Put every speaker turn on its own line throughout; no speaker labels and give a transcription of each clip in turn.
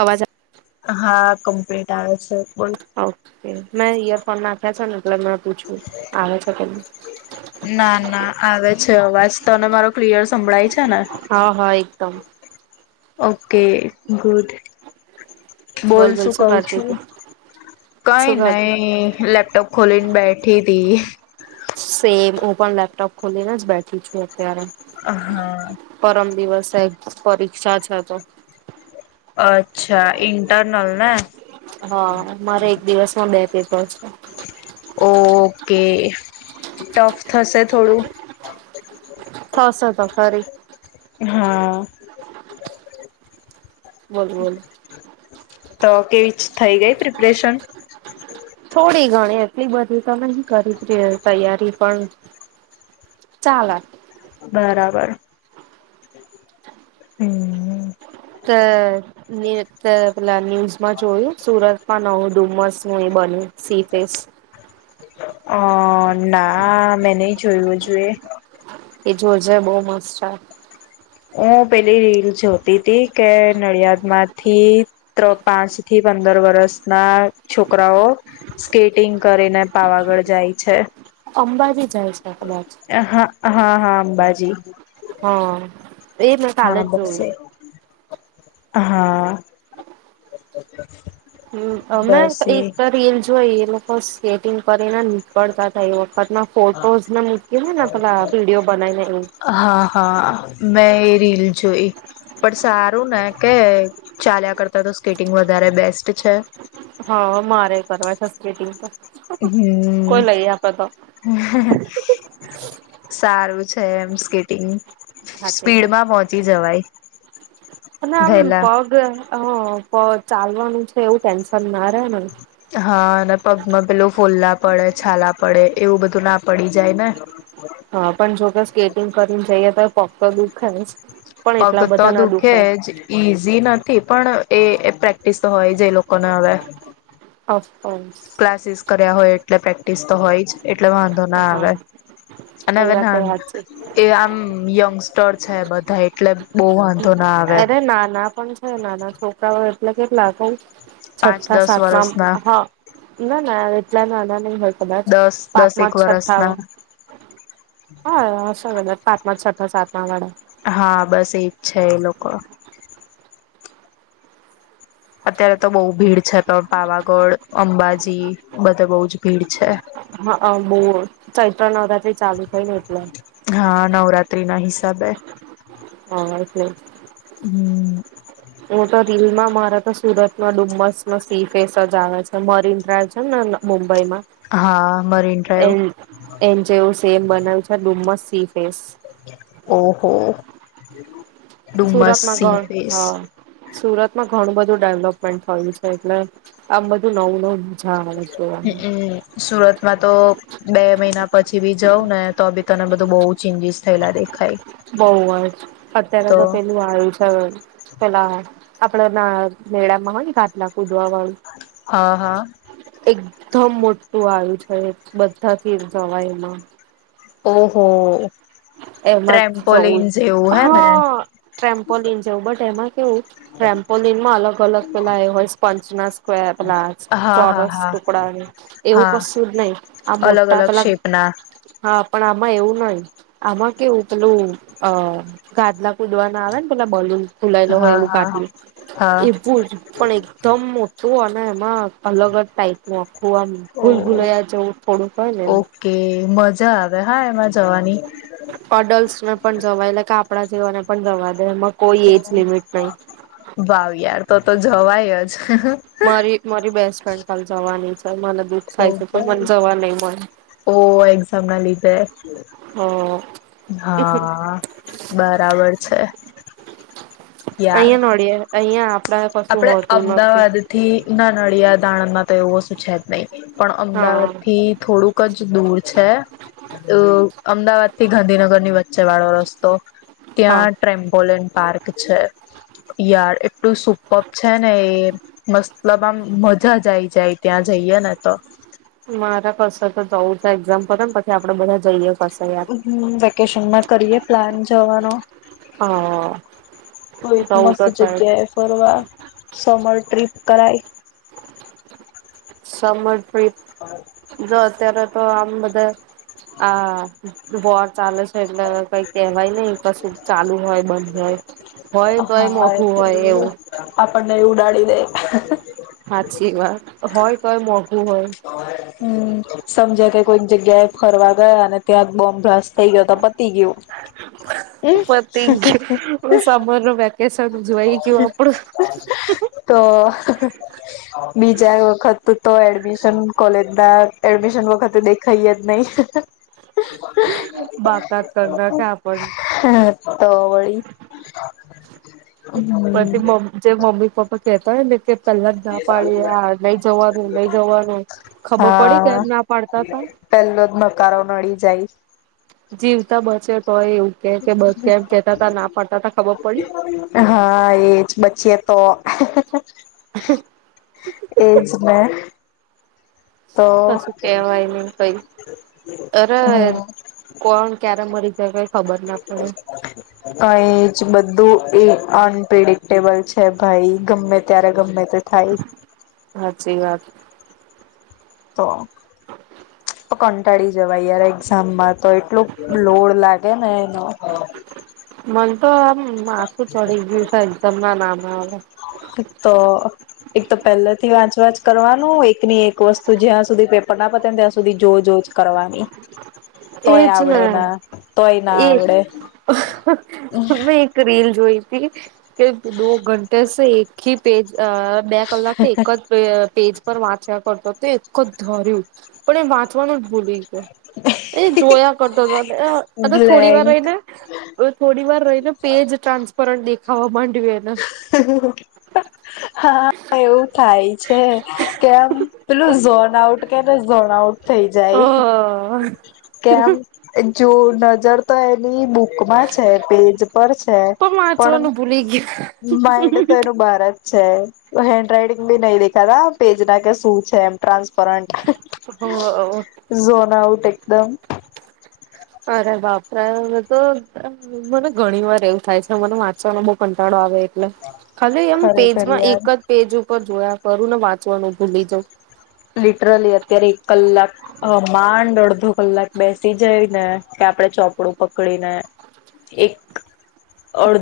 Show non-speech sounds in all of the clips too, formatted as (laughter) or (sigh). અવાજ આ
હા કમ્પ્લીટ આવે છે. બોલ
ઓકે મેં ઈયરફોન નાખ્યા છે (unintelligible) પૂછું આવે છે કે
ના ના આવે. અવાજ તને મારો ક્લિયર સંભળાય છે. ને
હ હ. તમ.
Okay good.
બોલ બોલ
બોલશું
શું
કઉ
કરતી
છું
હતી
કઈ
શું કર
નઈ લેપટોપ ખોલીને બેઠી હતીી.
સેમ ઓપન લેપટોપ ખોલીએ ને જ બેટરી છો છે.
હા.
સાહેબ પરીક્ષા છે તો.
અચ્છા ઇન્ટરનલ ને.
હા મારે એક દિવસ માં બેતી. (inaudible)
ઓકે ટફ થશે થોડું.
થાસ તો ખરી.
હા
બોલ બોલ.
તો કેવી થઈ ગઈ પ્રિપરેશન.
થોડી ગણી એટલી બધી તો નહી કરી જ ર તૈયારી પણ ચાલ.
બરાબર હું
તો. એ ન્યુઝમાં જોયું સુરતમાં નવું ડુમસ. ન બને.
અ ના. મેં નહ જોયું જોઈએ.
એ જોજ બહુ મસ્ત છે.
હું પેલી રીલ જોતી હતીી કે નડિયાદ માંથી પાંચ થી પંદર વરષના છોકરાઓ સ્કેટિંગ કરીને પાવાગઢ જાય છે.
અંબાજી જાય છે કદાચ.
હા હા હા. બાજી.
હું એ મેં કાલે જ
બસ
જોયું.
એ હા.
મે
બસ એ
એક રિએન્ જોય. સ્કેટિંગ કરીને નીકળતા થાય. ત ફોટોને મૂક ને ને પેલા વિડીયો બનાવીને એવું.
હા હા મેં એ રીલ જોઈ પણ સારું ને કે ચાલ્યા કરતાં તો સ્કેટિંગ વધારે બેસ્ટ છે.
સર્વા શસ્ત.
હમ સારું છે. છે એમ સ્કેટિંગ
સાચી વાત.
સ્પીડમાં પહોંચી જવાય.
અને આમ
વહેલા
પગ હ પ ચાલવાનું છે એવું ટેન્શન ના રેને
હા અને પગમાં પેલું ફોલ્લા પડે છાલા પડે એવું બધું ના પડી જાય ને
હા પન જો કે સ્કેટિંગ કરીને જઈએ તો પગ તો દુઃખે જ પણ
પગ
એટલા
તો
બધા ના
દુઃખે
દુખાય.
જ ઈઝી નથી. પણ એ પ્રેક્ટિસ તો હોય જ એ લોકોને હવે
ઓફકોર્સ.
ક્લાસીસ કર્યા હોય એટલે પ્રે ટીસસ તો હોય જ એ એટલે વાંધો ના આવે
હા
અને
એ
હવે
વાત
ના
સાચી
કે આમ યંગસ્ટર છે બધાંએ (unintelligible) બહુ વાંધો ના આવે
હ નાના છોકરાઓ એ એટલે કેટલા કઉં
પાંચ
છઠ્ઠા
દસ
સાતમા
વરસના
માં હ નાના એટલા નાના નહીં કદાચ
દસ દસેક
પાચમાં કે
વરસના
છઠ્ઠામાં હહશે કદાચ પાચમાં કે છઠ્ઠા સાતમા વાળા
હા બસ એજ છે એ લોકો અત્યારે તો બઉ ભીડ છે તો પાવાગઢ, અંબાજી બધે બઉ જ ભીડ છે.
હઅ બહુ ચૈત્ર નવરાત્રી ચાલુ થઈ ને એટલે.
છે બે
હા એટલે જ હું તો રીલમાં મારા તો સુરતમાં ડુમસનો સી ફેસ જ આવે છે. મરીન ડ્રાઈવ છે ને મુંબઈ મુંબઈમાં
હા મરીન ડ્રાઈવ
એન એન જેવું સેમ બનાયું છે ડુમસ
ઓહ હો! (inaudible)
સુરતમાં ગણ હ સુરત માં ઘણું બધું ડેવલપમેન્ટ થયું છે એટલે આમ બધું નવું નવું મજા આવે જોવાનું
હમ્મ અ સુરતમાં તો બે મહિના પછી બી જઉં ને તો બી તને બધું બહુ ચેન્જીસ થયેલા દેખાય.
બઉ જ અત્યારે તો પેલું આવ્યું છે. પેલા આપડા ના મેળામાં હોય ને ઘાતલા કુ.
હા હા
(unintelligible) એકધમ મોટું આવ્યું છે, બધાથી જવાય એમાં.
ઓહ હો!
એમાં જવું
હે ને
હા ટ્રેમ્પોલન જેવું બટ એમાં કેવું ટ્રેમ્પોલનમાં અલગ અલગ પેલા હોય, સ્પંચ ના સ્કવેર પેલા,
હા હા
ચોરસ
હા
ટુકડા એવું
હા
કશું જ નહીં. આ
અલગ
મોટા
અલગ
પેલા
શેપ ના
હા. પણ આમાં એવું નહીં. આમાં કેવું- પેલું અ ગાદલા કુદવા ના આવે ને, પેલા બલૂન. ખુલાયેલો હોય
હા
એવું,
હા
ગાઢ
હા
એવું, પણ એકદમ મોટું ના, એમાં અલગ જ ટાઈપ નું
ઓ
ભૂલભૂલૈયા જેવું થોડુંક હોય ને એમ
જા આવે, હા એમાં જવાની
આપડા જેવાને પણ જવા દે કોઈ એજ લિમિટ નહી
ભાવ યાર તો તો જવાય જ.
મારી મારી બેસ્ટ ફ્રેન્ડ પણ જવાની છે. મને દુઃખ
ઓ
થાય છે તો મને
ભાઈ
જવા નહી મળે
ઓ, એક્ઝામ ના લીધે
હ
હા, બરાબર છે. યાર
અહીંયા નોડીએે, અહીંયા આપ.
આપડે અમદાવાદથી ના નડિયાદ દાણમાં તો એવું શું છે જ નહીં. પણ અમદાવાદ
હા
થી થોડુંક જ દૂર છે. અ અમદાવાદ થી ગાંધીનગર ની વચ્ચે વાળો રસ્તો
હા
ત્યાં ટમ્પોલન પાર્ક છે. યાર એટલું સુપર્બ પપ છે ને, એ મતલબ આમ મજા જ આવી જાય, ત્યાં જઈએ ને તો.
મારા કસે તો જવું છે, એક્ઝામ પતે ને પછી આપડે બધા જઈએ. કશે યાર.
હમ, વેકેશનમાં કરીએ પ્લાન. જવાનો.
હ
કો એક
જવું
મસ્ત
તો છે જ.
જગ્યા એ ફરવા, સમય. ટ્રિપ કરાય.
સમણ જો ત્યારે તો આમ બધાએ આ વોર ચાલે છે. એટલે કઈ કેહેવાય નહિ, કશું ચાલુ હોય બંધ હોય. હોય તોય
હા એટ
મોઘું હોય એવું
આપણને એ ઉડાડી દે. હ અ
સાચી વાત હોય તોય મોઘું હોય.
હમ સમજ્યા કે કોઈ જગ્યાએ ફરવા ગયા અને ત્યાં બોમ્બ બ્લાસ્ટ થઇ ગયો તો પતી ગયું.
પતી ગયું સમર નું વેકેશન ઉજવાઈ ગયું આપડું
તો બીજા વખત. તો એડમિશન કોલેજ બ બેગ. એડમિશન વખતે. ખૈયત નહી.
બાકાત કરના કે આપણ.
હ તો વળી.
પછીમ્
હમ
જે મમ્મી પપ્પા. કેતા (unintelligible) કે પેલા જ ના પાડી આ લઈ જવાનું લઈ જવાનું ખબર પડી કેમ
હા
ના પાડતા ત.
પેલો જ નકારો નડી જાય.
જીવતા બચે. તો હોય એવું કે કે બ કેમ કેતા તા ના પાડતા તા ખબર પડી
હા એજ બચી. તો. એજ ને. તો
કશું કેવાય નહી કઈ અરે
હમ
કોણ ક્યારે મરી જાય કઈ ખબર ના પડે
કઈ જ બધું એક. અનપિડિક્ટેબલ છે ભાઈ ગમે ત્યારે ગમે. તે થાઈ.
સ વાત.
તો.
હ.
કંટાળી જવાય યાર એક્ઝામમાં હ હા.
મન તો. હમ માસું પડી ગયું છે એકદમ ના નામ આવે.
તો. એક તો પહેલાથી વાંચ વાંચ કરવાનું એકની એક વસ્તુ જ્યાં સુધી પેપર ના પતાને ત્યાં સુધી જો જોજ કરવાની.
એ
તોય
જ
આવડે ના તોય ના
એમે
આવડે
એક રીલ જોઈ થી કે દો ઘંટેે એક હ પેજ અ બે કલાકથી એક જ પેજ પર વાંચ્યા કરતો તે એક જ ધર્યું પણ એ વાંચવાનું જ ભૂલી ગયો એ જોયા કરતો હતો અને થોડી વાર
બ્લેન્ક
રહીને થોડી વાર રહીને પેજ ટ્રાન્સપરન્ટ દેખ હવામાન
હા એવું થાય છે કેમ પેલું ઝોન આઉટ કેને ઝોનઉટ થઈ
અ
જાય કેમ જો નજરતા એ તે બુક માં છે પેજ પર છે પણ
વાંચવાનું ભૂલી
(unintelligible) છે, હેન્ડ રાઈટિંગ બી નહી દેખાતા પેજ ના કે શું છે એમ ટ્રાસ પરન્ટ.
ગયું
(unintelligible) એકદમ.
અરે બાપરે હવે તો મને ઘણી વાર એવું થાય છે મને વાંચવાનો બહુ કંટાળો આવે. એટલે ખાલી એમ
ખરેખર
પેજમાં એક
યાર
જ પેજ ઉ પર જોયા કરું ને વાંચવાનું ભૂલી જવ.
લિટરલી અત્યારે અધો કલાક બેસી જાય ને કે આપડે ચોપડું પકડીને એક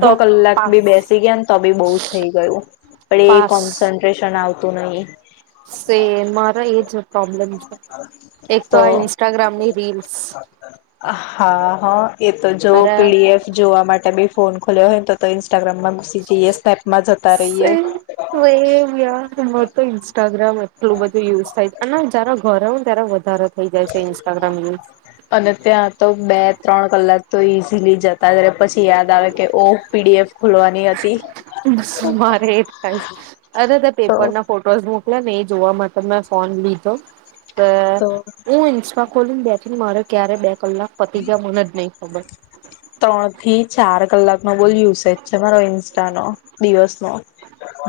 તો
કલાક બી
પાસ.
બેસી ગયા ને તો બી બઉ થઈ ગયું, પણ એ કોન્સન્ટ્રેશન આવ તું નહી.
સેમ મારો એજ પ્રોબ્લમ છે. એક તો આ ઇન્સ્ટાગ્રામની રીલ્સ.
હા હા. એ તો જોવ
અરે
પી ડી એફ જોવા માટે બે ફોન ખોલ્યો હોય ને તો તો ઈન્સ
સેમ
રહીએ
(unintelligible) ઇન્સ્ટાગ્રામ. (unintelligible) (unintelligible) (unintelligible) જાય છે ઇન્સ્ટાગ્રામ યુઝ.
અને ત્યાં તો બે, ત્રણ, કલાક તો ઈ. (unintelligible) ત્યારે પછી યાદ આવે કે ઓ પીડી ફોલવાની હતી
મારે એ થાયસ અરે તે
તો
પેપર ના ફોટોસ મ એટલે મેં એ જોવા માટે મેં ફોન લીધો તો હું ઇન્સમાં ખોલીને બેઠી મારે ક્યારે બે કલાક પતિજા મને જ નહીં ખબર
ત્રણ થી ચાર કલાક નો બોલ યુસેજ છે, મારો ઇન્સ્ટાનો, દિવસનો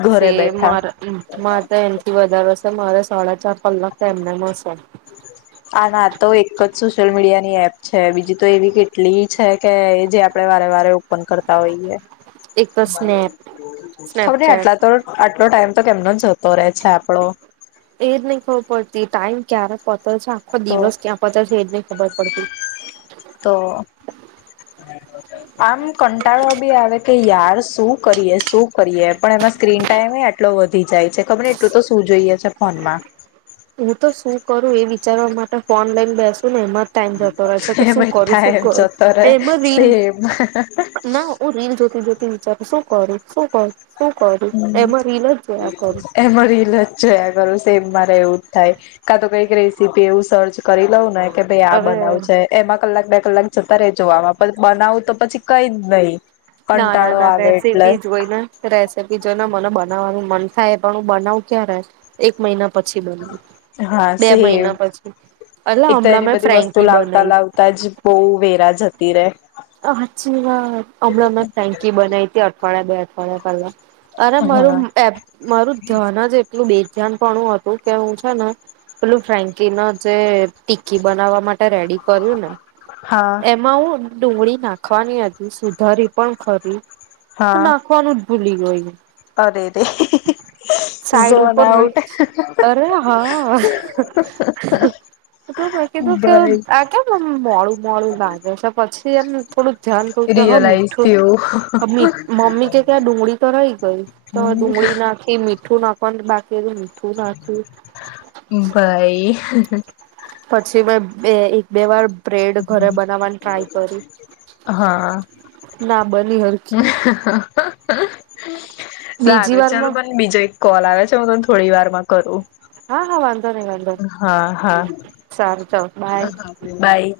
ઘરે
સેમ
બેઠા
મારા માતા એનથી વધારે મારે સળા ચાર કલાક તો એમનેમ હશે
આ ના તો એક જ સોશિયલ મીડિયા ની એપ છે બીજી તો એવી કેટલી છે કે જે આપડે વારે વારે ઓપન કરતા હોઈએ
એક તો સ્નેપ સ્નેપચેટ
આટલા આટલો ટાઈમ તો કેમનો જતો રહે છે આપડો
એજની ખબર પડતી ટાઈમ ક્યારે પ આખો
તો
દિવસ ક્યાં પચ છે એ જ ન ખબર પડતી
તો આમ કંટાળો બી આવે કે યાર શું કરીએ શું કરીએ પણ એમાં સ્ક્રીન ટાઈમે આટલો વધી જાય છે ખબરને એટલું તો શું જોઈએ છે ફોનમાં
હું તો શું કરું એ વિચારવા માટે ફોન લઈન બેસુ નેએમાં ટાઈમ જતો રહે છે કે
એ
શું કરું
બેઠા
શું
એમ ટાઈમ
કરું
જતો રે
એમાં રીલ
સેમ
ના હ રીલ જોતી જોતી વિચાર શું કરું શું કરું શું કરું
હમ
એમાં રીલ જ જોયા કરું
એમા રીલજ જોયા કરું મારે એવું જ થાય કા તો કઈક રેસીપી એવું સર્ચ કરી લઉં ને કે ભાઈ આ
હવે
બનાવ છે એમાં કલાક બે કલાક જતા જોવામાં પણ બનાવું તો પછી કઈ જ નહી
ના ના
કંટાળો
ના
આવે એટલે
રેસિપી જોય ને રેસિપી જો ને મને બનાવવાનું મન થાય પણ હું બનાવું ક્યાં રે એક મહિના પછી બનવું
હા
બે
સેમ
મહિના પછી એટલે
એક તો
હમણાં
એની
મેં
બધી
ફ્રેન્કી
વસ્તુ લાવતા
બનાવી
લાવતા જ બહુ વેરા જ તીરે
અ હાચી વાત હમણાં અમે ફેંકી બનાવી હતી અઠવાડિયા બે અઠવાડિયા પેલા અરે મારું મારું ધ્યાન જ એટલું બે ધ્યાન પણું હતું કે હું છે ને પેલું ફ્રેન્કી ન જે ટીકી બનાવવા માટે રેડી કર્યું ને
હા હા
એમાં હું ડુંગળી નાખવાની હતી સુધારી પણ ખરી તો
હા
નાખવાનું જ ભૂલી ગય
અરે રે
સાઈડ
ઝોન
ઉપર રહી
આઉટ
અરે હા મે કીધું મેં કીધું કે
ભાઈ
આ કેમ મોળું લાગે છે પછી એમ થોડુંક ધ્યાન કું કે હ
રિયલાઈઝ
મીઠું
થયું
મમી મમ્મી કે કે આ ડુંગળી તો રહી ગઈ તો ડુંગળી નાખી મીઠું નાખવાનું બાકી. (unintelligible) નાખ્યું
ભાઈ.
પછી મે બે. વાર બ્રેડ ઘરે બનાવવાની ટ્રાય કરી
હા હ.
ના બની હરખી બીજી
સારું ચાલો
વારમાં
પણ બીજો એક કોલ આવે. આવે છે હું તને થોડી વાર માં કરું.
હા હા વા
હા હા.
સારું ચાલ બાય
હ બાય.